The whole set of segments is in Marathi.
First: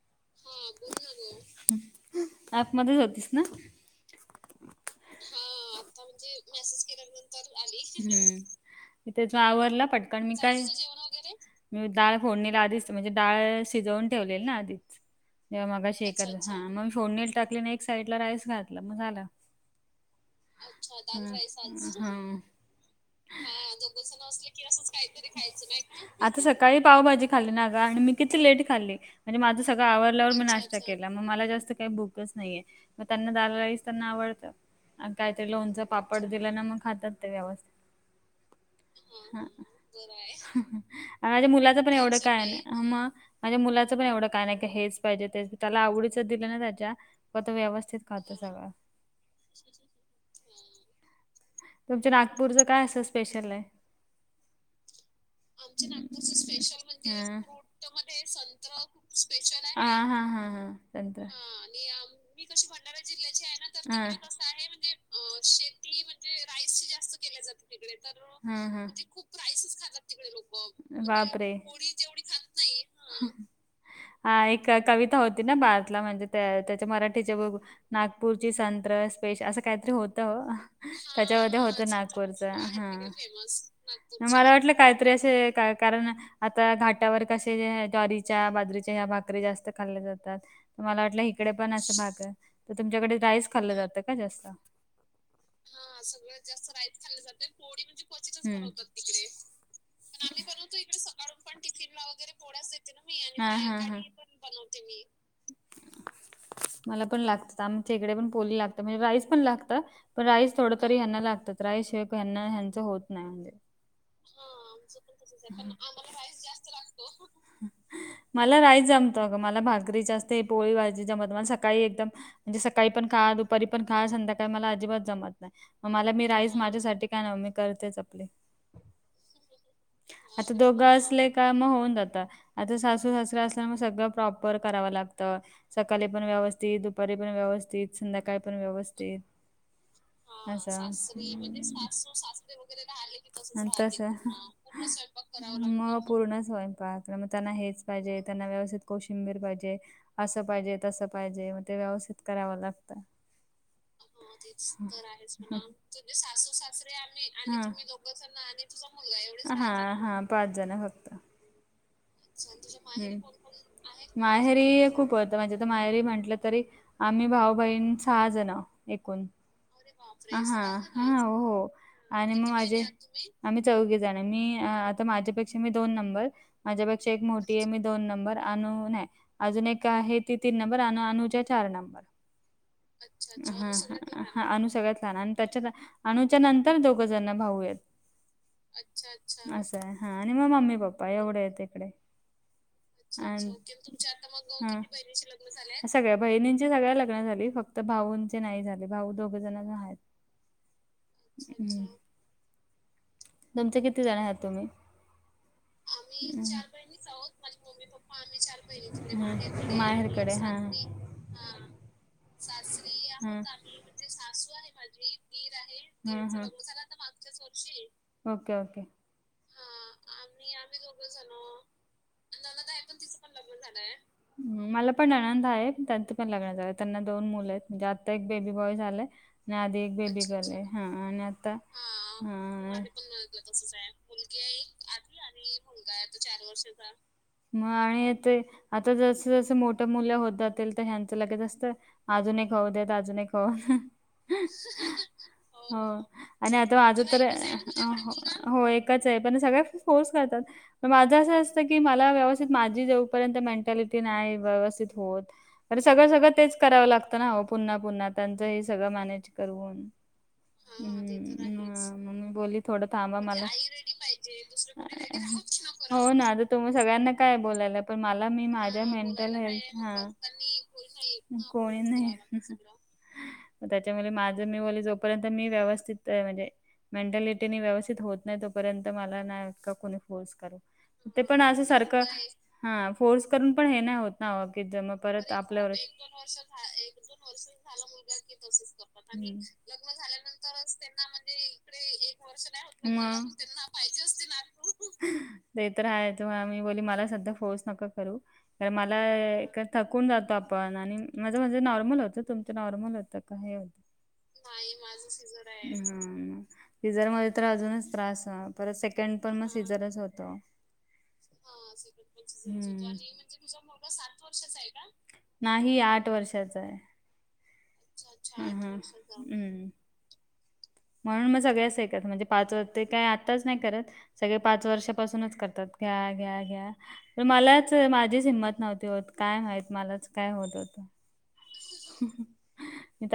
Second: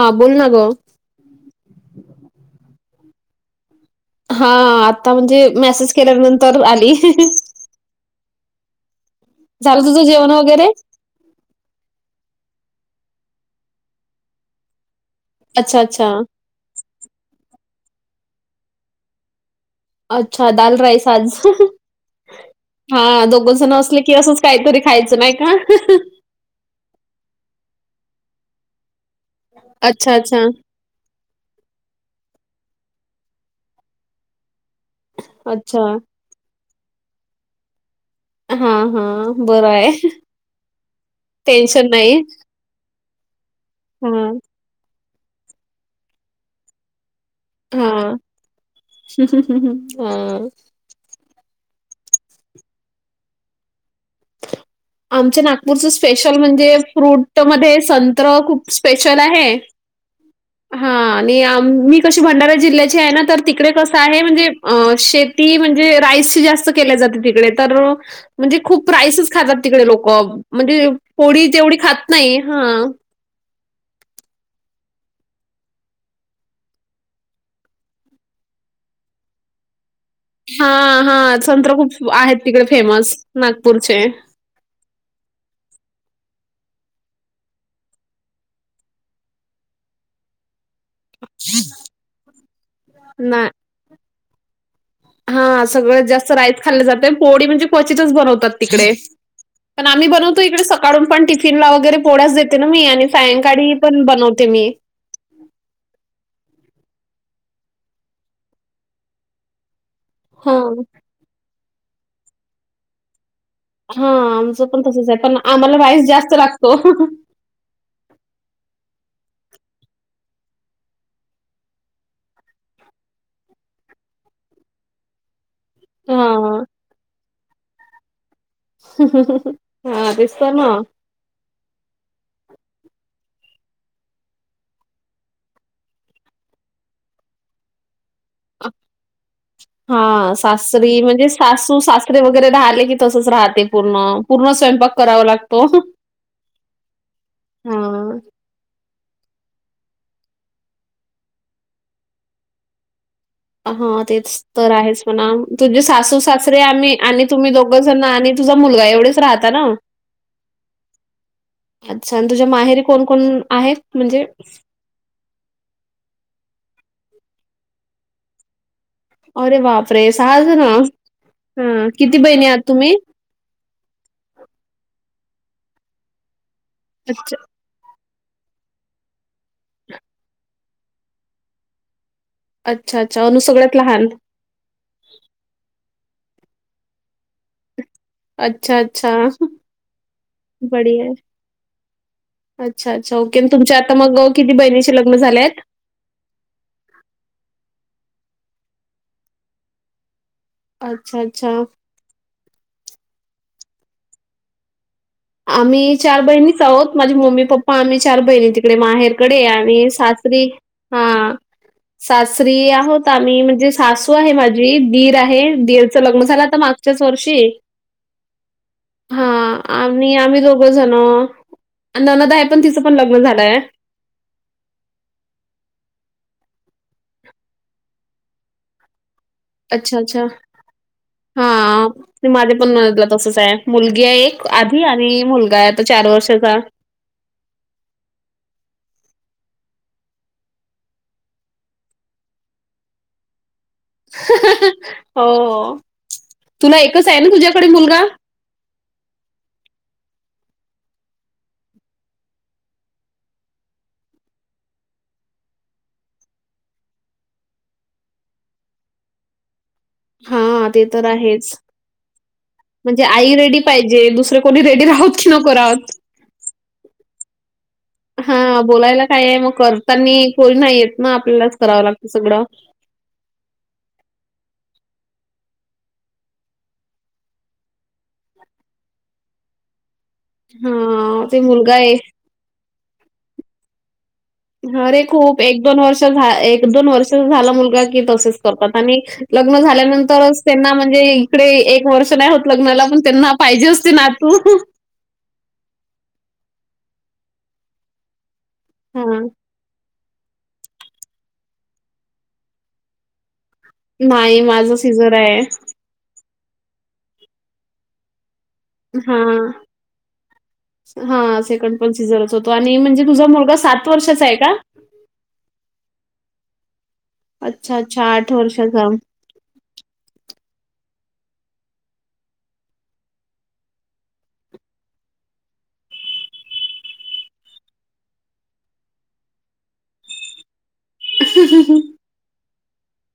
हा बोल ना ग. ॳॅपमध्येच होतीस ना? हा आता म्हणजे, मेसेज केल्यानंतर आली. हम्म, तेच म झालं आवरला तुझं पटकन जेवण मी काय? वगैरे मी डाळ फोडणीला आधीच, म्हणजे डाळ शिजवून ठेवलेल ना आधीच. जवा अच्छा मगाशी अच्छा एकच हा, मग फोडणीला टाकलीन, एक साईड ला राईस घातल. म झालं. अच्छा दाल राईस आज? हा हा दोघं जण असलच की असंच काहीतरी खायचं. नाही का? आता सकाळी पावभाजी खाल्ली ना ग. आणि मी किती लेट खाल्ली. म्हणजे माझं सगळं अच्छा आवल्यावर मी अच्छा नाष्टा नाष्टा केला. मग मला जास्त काही भुकच नाहीये. मग त्यांना डाळ राईस त्यांना आवडत. अ काहीतरी लोणच अच्छा पापड दिला ना, मग खातात ते व्यवस्थित. ह, ह, बरय. माझ्या मुलाचं पण नाही एवढं काय नाय. मग, माझ्या मुलाचं पण एवढं हा काय नाही. हेच पाहिजे तेच त्याला आवडीच दिलं ना त्याच्या फक्त व्यवस्थित तो खातो सगळं ह् ह् ह् हअ तुमच्या नागपूरचं काय असं स्पेशल आहे? आमच्या नागपूरचं स्पेशल म्हणजे फ्रूट मध्ये संत्र खूप स्पेशल आहे. ह हा हा हां हा आणि मी कशी भंडारा जिल्ह्याचे आहे ना तर तिकडे कसं हा आहे म्हणजे अ शेती म्हणजे राईस शेती, जास्त केले जाते तिकडे तर म्हणजे हा हा खूप राईसच खातात. तिकडे लोक म्हणजे पोळी बापरे जेवढी खात नाही हा हा एक कविता होती ना भारतला म्हणजे त्या त्याच्या मराठीचे ब.... नागपूरची संत्र स्पेश असं काहीतरी होतंअ. हां, हां. त्याच्यामध्ये संत्र होत खूप आहेत नागपूरच तिकडे हा फेमस नागपूरचे. मला वाटल. काहीतरी असे कारण आता घाटावर कसे ज्वारीच्या बाजरीच्या ह्या भाकरी या जास्त खाल्ल्या जातात. मला वाटलं इकडे पण असं भाकर आहे तर तुमच्याकडे राईस खाल्लं जातं का जास्त हा सगळं जास्त राईस, खाल्ले जाते पोळी म्हणजे क्वचितच बनवतात हम्म तिकडे पण आम्ही बनवतो इकडे सकाळून पण टिफिनला वगैरे पो्याच देते ना मी आणि सायंकाळी पण बनवते मी ह मला पण लागत आमच्या इकडे पण पोली लागत म्हणजे राईस पण लागत. पण राईस थोड हां. तरी ह्यांना लागतात राईस हे हना ह्यांच होत नाही म्हणजे हा आमचं पण तसंच आहे पण आम्हाला राईस जास्त लागतो. मला राईस जमतं ग मला भाजरी जास्त पोळी भाजी जमत मला सकाळी एकदम म्हणजे सकाळी पण खा दुपारी पण खा संध्याकाळी मला अजिबात जमत नाही मला मी राईस हा. माझ्यासाठी काय नाही मी करतेच आपली हा तेच तर आता ना. दोघं असले. का होऊन जात आता सासू सासर असल्यामुळे, सगळं प्रॉपर करावं लागतं. सकाळी पण व्यवस्थित दुपारी पण व्यवस्थित संध्याकाळी पण व्यवस्थित हा सासरी म्हणजे सासू असं सासरे वगैरे राहले की तसच राहते. तस पूर्ण. पूर्ण स्वयंपाक करावा लागतो. मग पूर्ण स्वयंपाक मग त्यांना हेच हा. पाहिजे त्यांना व्यवस्थित कोशिंबीर पाहिजे असं पाहिजे तसं पाहिजे मग ते व्यवस्थित कराव लागतं. हा तेच तर काय असत ना तुझे सासू सासरे आम्ही आणि तुम्ही दोघ जण आणि तुझा मुलगा एवढेच राहता ना. राहतात. हा पाच जण होतो. अच्छा आणि तुझ्या माहेरी कोण हम्म कोण आहेत म्हणजे? माहेरी खूप आता म्हणजे तर मायरी म्हटलं तरी आम्ही भाऊ बहीण सहा जण एकूण अरे बापरे सहा हा जण हा हो हा किती आणि बहिणी मग आहात माझे तुम्ही? आम्ही चौघ जण मी आता माझ्यापेक्षा मी दोन नंबर माझ्यापेक्षा एक अच्छा मोठी आहे मी दोन नंबर अनू आहे अजून एक आहे ती तीन नंबर अनू अनूच्या चार नंबर अच्छा अच्छा अनु सगळ्यात लहान ह अनु सगळ्यात लहान आणि त्याच्यात अनुच्या नंतर दोघ जण भाऊ आहेत. अच्छा अच्छ अच्छा. अच्छ असं आहे हा आणि मग मम्मी बढिया पप्पा आहे. एवढे आहेत. इकडे अच्छा अच्छा ओके आणि तुमच्या आता मग किती बहिणीचे लग्न झाले आहेत? सगळ्या बहिणींची सगळ्या लग्न झाली फक्त भाऊंचे नाही झाले भाऊ दोघ जण आहेत. अच्छा, अच्छा. हम् तुमचे किती जण आहात तुम्ही आम्ही चार चार बहिणीच आहोत माझी मम्मी पप्पा आणि चार बहिणी तिकडे माहेरकडे आणि सासरी हां. हा. सासरी आहोत आम्ही म्हणजे सासू आहे माझी दीर आहे. मीर दीरचं लग्न झालं आहे. आता मागच्याच वर्षी. व ओके ओके. हां. आणि आम्ही दोघं जण ननदाय पण तिचं पण लग्न झालंय. मला पण ननद आहे त्यात पण लग्नचा त्यांना दोन मुलं आहेत म्हणजे डआता एक बेबी बॉय झालंय. नाही आधी एक अच्छा, बे बी अच्छा. गलय हा आणि आता हां. माझ्या पण नणदला तसंच आहे. आहे मुलगी. एक आणि मुलगा आहे आता चार वर्षाचा मग आणि ते आता जसं जसं मोठ मुलं होत जातील तर ह्यांचं लगे जास्त. अजूनही कहू द्याेत अजूनही कत हो आणि आता तुला माझ एकच आहे तर ना तुझ्याकडे मुलगा? हो एक. पण सगळ फोर्स करतात. माझं असं असतं की मला व्यवस्थित माझी जेवपर्यंत मेंटॅलिटी नाही व्यवस्थित होत अरे सगळं सगळं तेच करावं लागतं ना हो पुन्हा पुन्हा त्यांचं हे सगळं मॅनेज करून. हां, ते तर हम्म आहेच. हम मग मी बोलली थोडं म्हणजे थांबा आई मला. रेडी पाहिजे. दुसरे कोणी रेडी राहोत की नको राहोत. हो ना तुम सगळ्यांना काय बोलायला पण मला मी माझ्या मेंटल हेल्थ. त्यांनी कोोल नाही येत ना आपल्यालाच कोणी करावं लागतं नाही सगळं. त्याच्यामुळे माझ मी जोपर्यंत मी व्यवस्थित म्हणजे. मेंटॅलिटी व्यवस्थित होत नाही तोपर्यंत मला नाही का कोणी फोर्स. ते हां, पण अस मुलगा सार आहे. हा फोर्स करून पण हे. ना अग ज मग अरे परत खूप आपल्यावर द वर्ष दोन वर्ष झा तात लग् झाल्यानंतर त्यांना म्हणजे इडे एक वर्ष नाही होत लग्नाला हम्म पण त्यां पाहिजे असते ना तू. मग ते तर आहे ते आ मी बोली मला सध्या फोळस नको करू कारण मला हां. एक थकून जातो आपण आणि माझं म्हणजे नॉर्मल होतं तुमचं नॉर्मल होतं का हे होतं. नाही माझं सिझर आहे. माझर आहे सीझर मध्ये तर अजूनच त्रास परत सेकंड पण म हा सेकंड पण सिझर होतो आणि म्हणजे तुझा मुलगा सात वर्षाचा आहे का. नाही आठ वर्षाच आहे. अच्छा्ा. ् हा हा हम्म. म्हणून मग सगळ्याच ऐकत म्हणजे पाच वाजते काय आताच नाही करत. सगळे पाच वर्षापासूनच करतात घ्या घ्या घ्या. मलाच माझीच हिंमत नव्हती होत काय माहित मलाच काय होत होत. अच् अ हा.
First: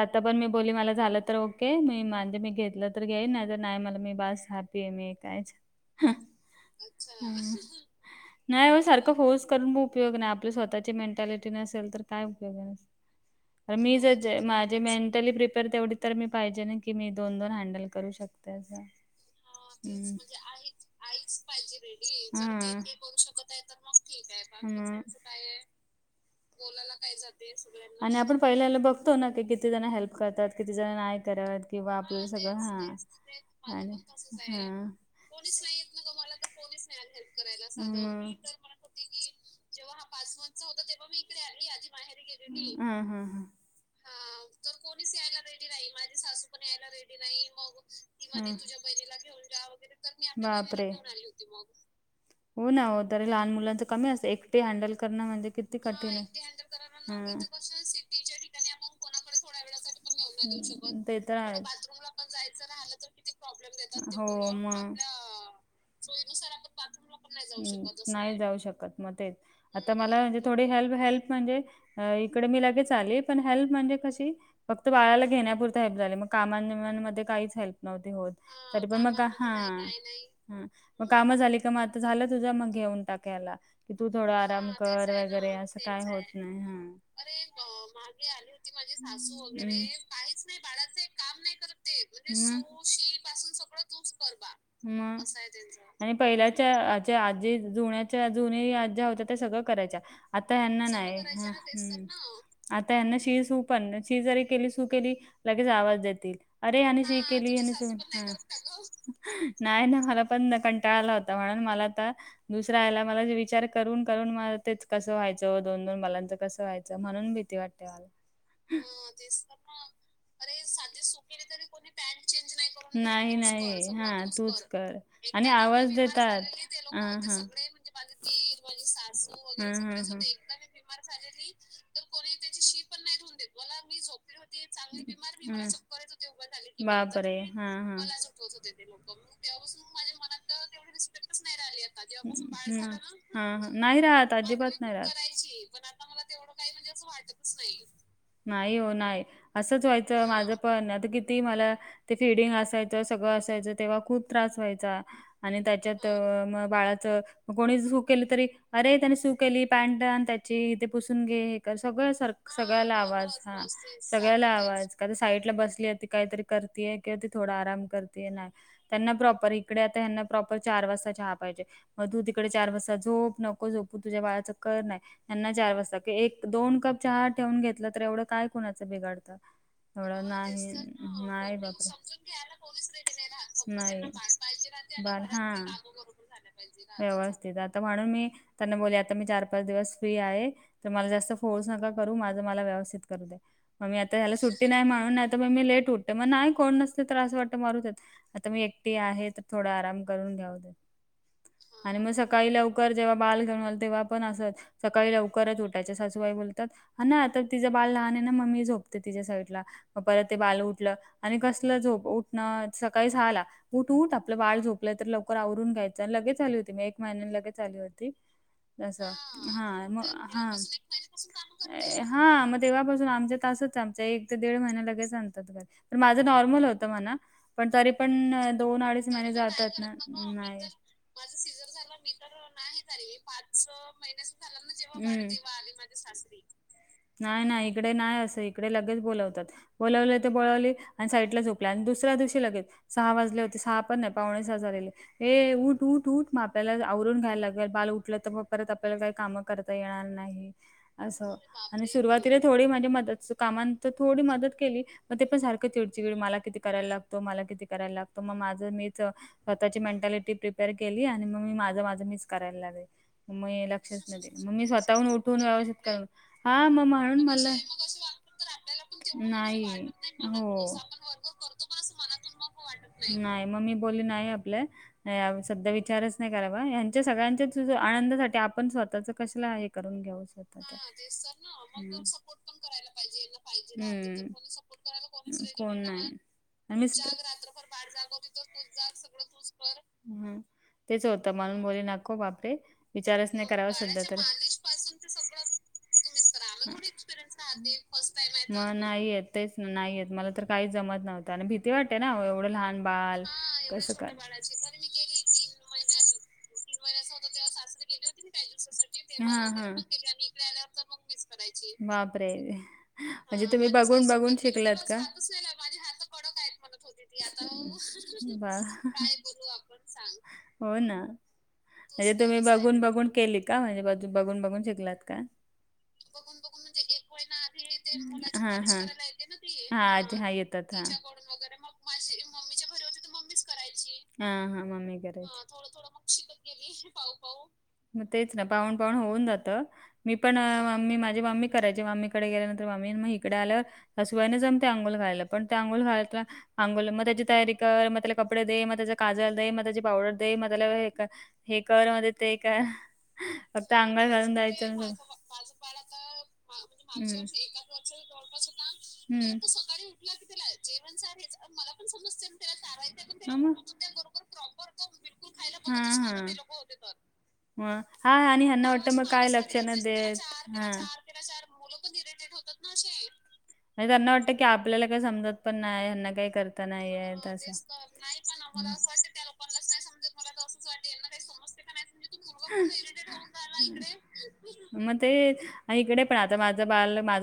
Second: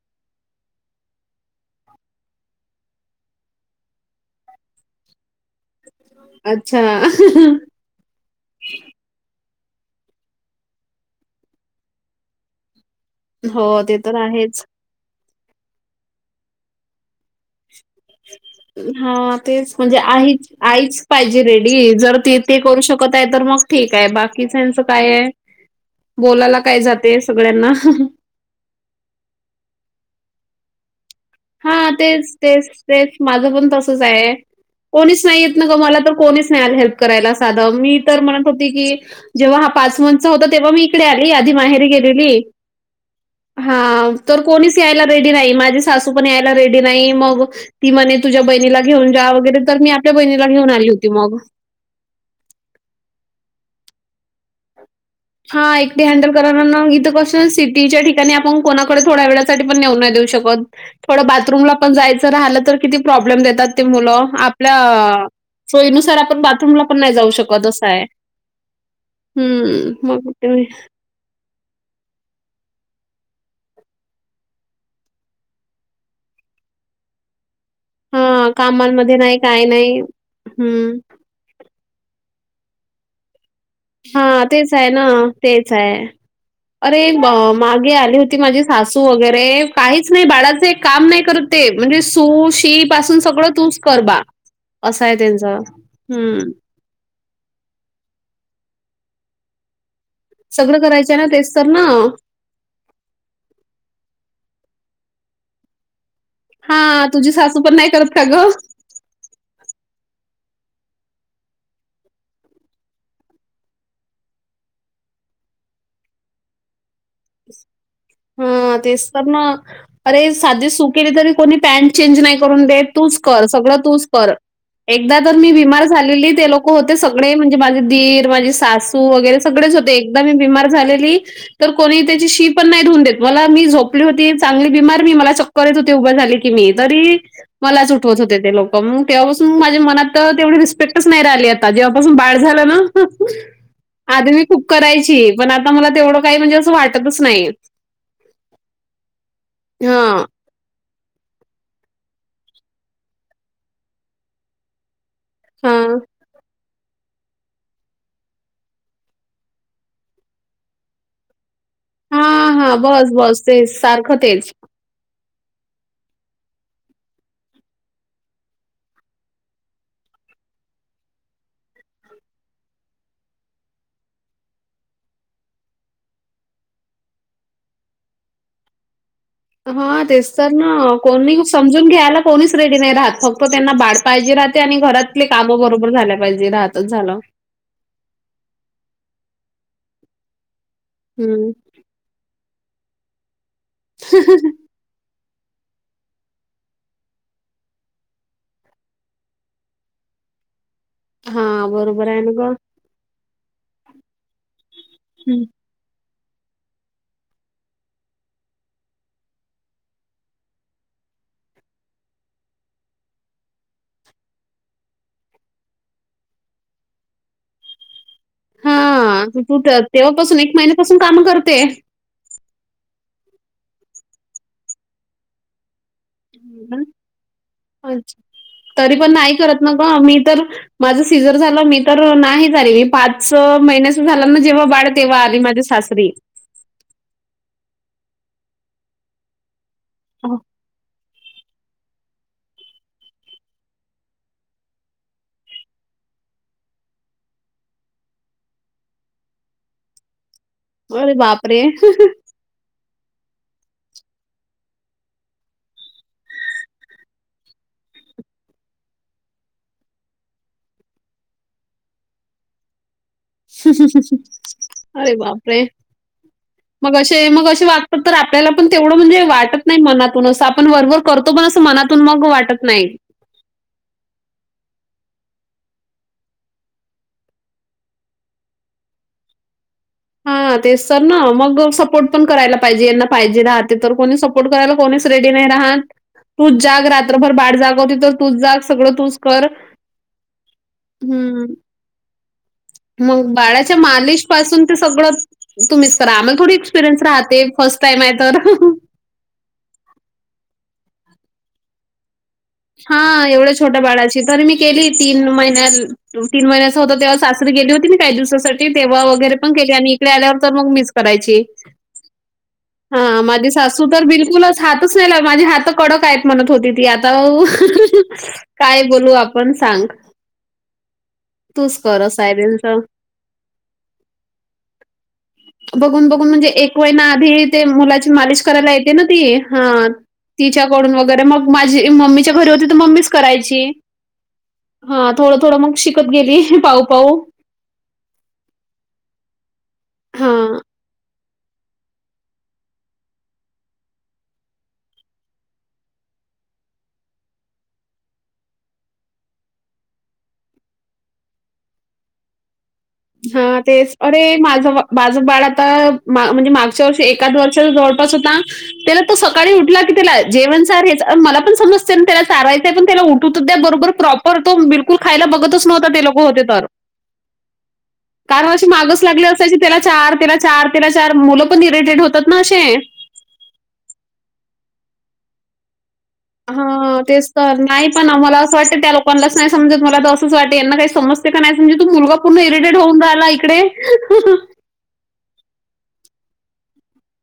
आता पण मी बोली मला झालं तर ओके मी म्हणजे मी. घेतलं तर घ्याईन नाही तर नाही मला मी बस हॅप्पी आहे मी काहीच. हा. अच्छा नाही हो सारखं फोर्स करून पण उपयोग नाही आपली स्वतःची मेंटॅलिटी नसेल तर काय उपयोग आहे. ब हो ते मी तर जर आहेच माझे मेंटली प्रिपेर तेवढी तर मी पाहिजे ना की मी दोन दोन हँडल. करू शकते असं हा तेच हम्म. म्हणजेच पाहिजे रेडी जर ते ते करू हा. शक कत आहे तर मग ठीक आहे बाकीच त्यांचं काय. काय बोलायला का जाते सगळ्यांना जाते आणि आपण पहिल्याला बघतो ना की किती जण हेल्प करतात किती जण नाही. करत हा किंवा आपल्याला तेच सगळं तेच तेच माझं पण हा तसच आणि आहे हा कोणीच नाही येत ना का मला तर कोणी. हेल्प करायला साध मी तर हम्म म्हणत होती की जेव्हा हा पाच मन्थ चा होता तेव्हा मी इकडे आली ती माहेरी गेलेली, हम्म हम्म हा तर कोणीच यायला रेडी नाही. माझी सासू पण यायला रेडी नाही मग ती म्हणे तुझ्या हम्म बहिणीला घेऊन जा वगैरे तर मी आपल्या बहिणीला घेऊन आली बापरे होती ती मग हो ना वो तरी लहान मुलांच कमी असत एकटी हँडल करणं म्हणजे हां, किती एकटी कठीण हँडल आहे कराला नं इथ हम्म कसं सिटीच्या ठिकाणी आपण कोणाकडे थोड्या वेळासाठी पण नवू नाय देऊ शकत ते थोडं तर बाथरूमला आहेच पण जायचं राहिलं तर किती प्रॉब्लेम देतात ती मुलं आपल्या सोयीनुसार आपण बाथरूमला पण नाही जाऊ शकत, तेच नाही जाऊ शकत मं ते हं, आता मला मग म्हणजे ते थोडी हेल्प हेल्प म्हणजे इकडे मी लगेच आली पण हेल्प म्हणजे कशी फक्त बाळाला घेण्यापुरता हेल्प झाले मग कामनबिमानमध्ये काहीच हेल्प नव्हती होत. हां, [unintelligible] तरी पण कामांमध्ये मग हा नाही, काही नाही. हा हं. मग काम झाली का मग आ झालं तुझा मग घेऊन टाक याला की तू थोडा हां, आराम तेच आहे ना. कर वगैरे तेच असं आहे काय होत नाही हा अरे मागे आली होती माझी सासू हम्म, वगैरे काहीच नाही बाळाचं काम नाही करत ते म्हणजे सू हम्म, शी पासून सगळं तूच कर बा म असं आहे असय त्यांचं. त्यांच आणि पहिल्या हं. चा ज्या आजी जुन्याच्या जुन्या आज्या होत्या त्या सगळं करायच्या आता सगळं ह्यांना करायचे नाय. ना तेच तर ना. [unintelligible] आता ह्यांना शी सू पण शी जरी केली सू केली, लगेच आवाज देतील. अरे ह्याने हां, शी तुझी केली सासू आणि पण नाही करत केली का गं? [unintelligible] [inaudible] नाही ना, मला पण कंटाळाला होता म्हणून मला आता दुसरा ह्याला, मला विचार करून करून मला तेच कसं व्हायचं? दोन दोन बालांचं कसं व्हायचं? [inaudible] म्हणून भीती वाटते मला हा तेच तर ना, अरे साधी सुू केली तरी कोणी पॅन्ट चेंज नाही करून देत तूच नाही कर सगळं नाही तूच हां कर तूच कर आणि एकदा तर एकट्या मी बीमार आवाज देतात झालेली ते लोक होते. सग हां सगळे हां. म्हणजे माझ दीर माझीक सासू वगैरे सगळेच हं, होते हं, एक हं. बमार झाली तर कोणी त्याची शी पण नाही धून देत मला मी झोपली होती चांगली बीमार मी मला चक्कर येत होती उभा झाली की मी तरी बापरे हा मलाच हा उठवत होते. ते लोक मग तेव्हापासून माझ्या मनात तर तेवढी रिस्पेक्ट नाही राहीली आता जेव्हापासून बाळ झाल ना हा नाही [unintelligible] राहत खूप करायची पण आता मला तेवढं काय म्हणजे असं वाटतच नाही. [unintelligible] नाही वो नाही असंच हां. व्हायचं माझ पण आता किती मला ते फिडिंग असायचं सगळं असायचं तेव्हा खूप त्रास व्हायचा आणि हां. त्याच्यात म बाळाच कोणी सु केली तरी अरे त्यान सु केली पॅन्ट आणि त्याची इथे पुसून घे सगळ सर हां, हां. सगळ्याला बस, आवाज बस. हा तेच. सारखं तेच. सगळ्याला आवाज का ते साईड ला बसली होती काहीतरी करतीय कि हो ते थोडं आराम करतीय नाही त्यांना प्रॉपर इकडे आता ह्यांना प्रॉपर चार वाजता चहा पाहिजे मग तू तिकडे चार वाजता झोप नको झोपू तुझ्या बाळाचं कर नाय त्यांना चार वाजता क एक दोन कप चहा ठेवून घेतलं तर एवढं काय कुणाचं बिघाडत? हा तेच तर ना कोणी बाप समजून घ्यायला कोणीच रेडी नाही राहात फक्त त्यांना बा नाही पहिजे राहते आणि बाळ घरातले कामं बरोबर झाल्या पहिजे राहतच झालं तेच आता म्हणून मी त्यांना बोले आता मी चार पाच दिवस फ्री आहे तर मला जास्त हं. फोर्स नका माझ मला व्यवस्थित करू दे मग मी आता ह्याला सु नाही म्हणून नाही तर म मी लेट उठत मग नाही कोण नसते त्रास वाटत मरू दे तिकडं आता मी एकटी आहे तर थोडा आराम करून घेऊ दे हां, आणि बरोबर मग आहे ना सकाळी गं. लवकर जेव्हा बाळ घेऊन आल तेव्हा पण असत सकाळी हं. लवकरच उठ टच्याासूबाई बोलतात हा ना आता तिचं बाल लहान आहे ना मम्मी झोपते तिच्या साईडला मग परत ते बाल उठलं आणि कसलं झो उठणं सकाळी झाला उठ उठ आपलं बाळ झोपलंय तर लवकर आवरून घ्यायचं आणि लगेच आली होती मी एक महिन्या लगेच आली होती तस हां, तू तर हा म तेव्हापासून हा महिन्यापासून कामं करते. हा म तेव्हापासून आमच्या तासच आमच्या एक ते दीड महिने लगेच आणतात घरी पण माझं नॉर्मल हं. होतं म्हणा पण तरी अच्छा. पण दोन अडीच महिने जातात ना नाही माझ सिजर झालं मी तर नाही झा मी पाच महिन्याच झाला ना जेव्हा बाळ तेव्हा आली माझ्या हम्म सासरी नाही नाही इकडे नाही असं इकडे लगेच बोोलवतात बोलावले ते बोवले आणि साईडला झोपल्या आणि दुसऱ्या दिवशी लगेच सहा वाजले होते सहा पण नाही पावणे सहा झालेले हे उठ उऊठ उठ माप्याला आवरून घ्यायला लागत बाल उठलं तर मग परत आपल्याला काही काम करता येणार नाही अरे असं बापरे! आणि सुरवात तिला थोडी म्हणजे मदत कामाां तर थोडी मदत केली मग ते पण सारखं चिडचिड मला किती करायला लागतो मला किती करायला लागतो मग माझं मीच स्वतःची मेंटॅलिटी प्रिपेअर केली आणि मग मी माझं माझं मीच करायला लाग म्मी लक्षच न मम्मी स्वतःहून अरे उठून बापरे! व्याव शेतकारण हा मग म्हणून मला तर तर आपल्याला पण तेवढं म्हणजे वाटत नाही मनातून असं आपण वरवरर करतो पण असं मनातून मग वाटत नाही नाही मग मी बोल नाही आपलं सध्या विचारच नाही करावा सगळ्यांच्या आनंदासाठी आपण स्वतःच कश पण हां, तेच तर ना. मग सपोर्ट पण करायला पाहिजे. कलाे यांना पाहिजे राहते कोणी सपोर्ट करायला कोणीच रेडी नाही राहात आ् जाग रात्रभर बाार जागो तूच जाग सगळं तू कर तेच होतं हं. म्हणून बोलले नको बापरे मग विचारच नाही करावा बाळाच्या सध्या मालिश पासून तर ते सगळं तुम्हीच करा आम्हाला थोडी एक्सपिरियन्स राहते फर्स्ट टाईम आहे तर मग नाही येत तेच नाहीेत मला तर काही जमत नव्हत आणि भी ती वाटते ना एवढं लहान बाल कसं कर त मन म होत तेव्हा सासरी गेली होती काही दिवसासाठी तेव्हा वगैरे हा हा पण केले आणि इकडे आल्यावर तर मग मिस करायची बापरे हां, म्हणजे माझी तुम्ही सासू तर बघून बघून बिलकुलच शिकलात का हातच नाही लावत. माझे हात माझ कडक आहेत हातडक म्हणत होती आहेतत ती. होते आता त आता बा काय बोलू बोल आपण सांग? आपण हो ना तूच कर म्हणजे असं आहे तुम्ही बघून त्यांचं. बघून केली का म्हणजे बघ बघून बघून शिकलात का बघून बघून म्हणजे एक वे ना आधी माश हा करायला हा येते ना हा त आजी हा येतात हा तिच्याकडून वरे म माझ च्या घरी होती त मम्मी करायची हा हा मममी ग थो थोड मग श शिकत गेली पा पा मग तेच ना पाहन पाहण होऊन जात मी पण हां. मम्मी माझी माम्मी करायचे माम्मीकडे गेल्यानंतर माम्मी मग इकडे आल्यावर त्याशिवायनेच आम् ते अंोोल घायला पण त्या अंोलळ घायला अंघोोल मग त्याची तयारी कर मग त्याला कपडे दे मग त्याचा काजल दे मग त्याची पावडर दे म त्याला हे कररामध्ये ते का हा तेच अरे माझं माझं बाळ आता म्हणजे मागच्या वर्ष हम्म एकाद वर्षा जवळपास होता त्याला तो हम्म सकाळी उठला की, त्याला जेवण सारच मला पण समजते ना त्याला चारायचंय, पण त्याला हा उठत मग द्या बरोबर प्रॉपर तो बिलकुल खायला बघतच हा नव्हता, ते लोक हा होते तर. [unintelligible] [inaudible] हा आणि कारण अशी ह्यांना वाटतं मागच मग लागले काय असायची, लक्ष न त्याला चार, देत त्याला चार, हा तेला चार मुलं पण ररेटेड होत. [unintelligible] [inaudible] आणि त्यांना वाटत की, आपल्याला काय समजत पण नाही, हेना काही हा, करता नाही येत तेच असं. तर, नाही पण आम्हाला असं वाटत त्या लोकांनाच नाही, समजत मला वाटे यांना काही समजत का नाही, म्हनजे तू मुलगा पूर्ण इरिटेड होऊन राहिला इकडे मग ते, इकडे पण आता माझं बाल माझ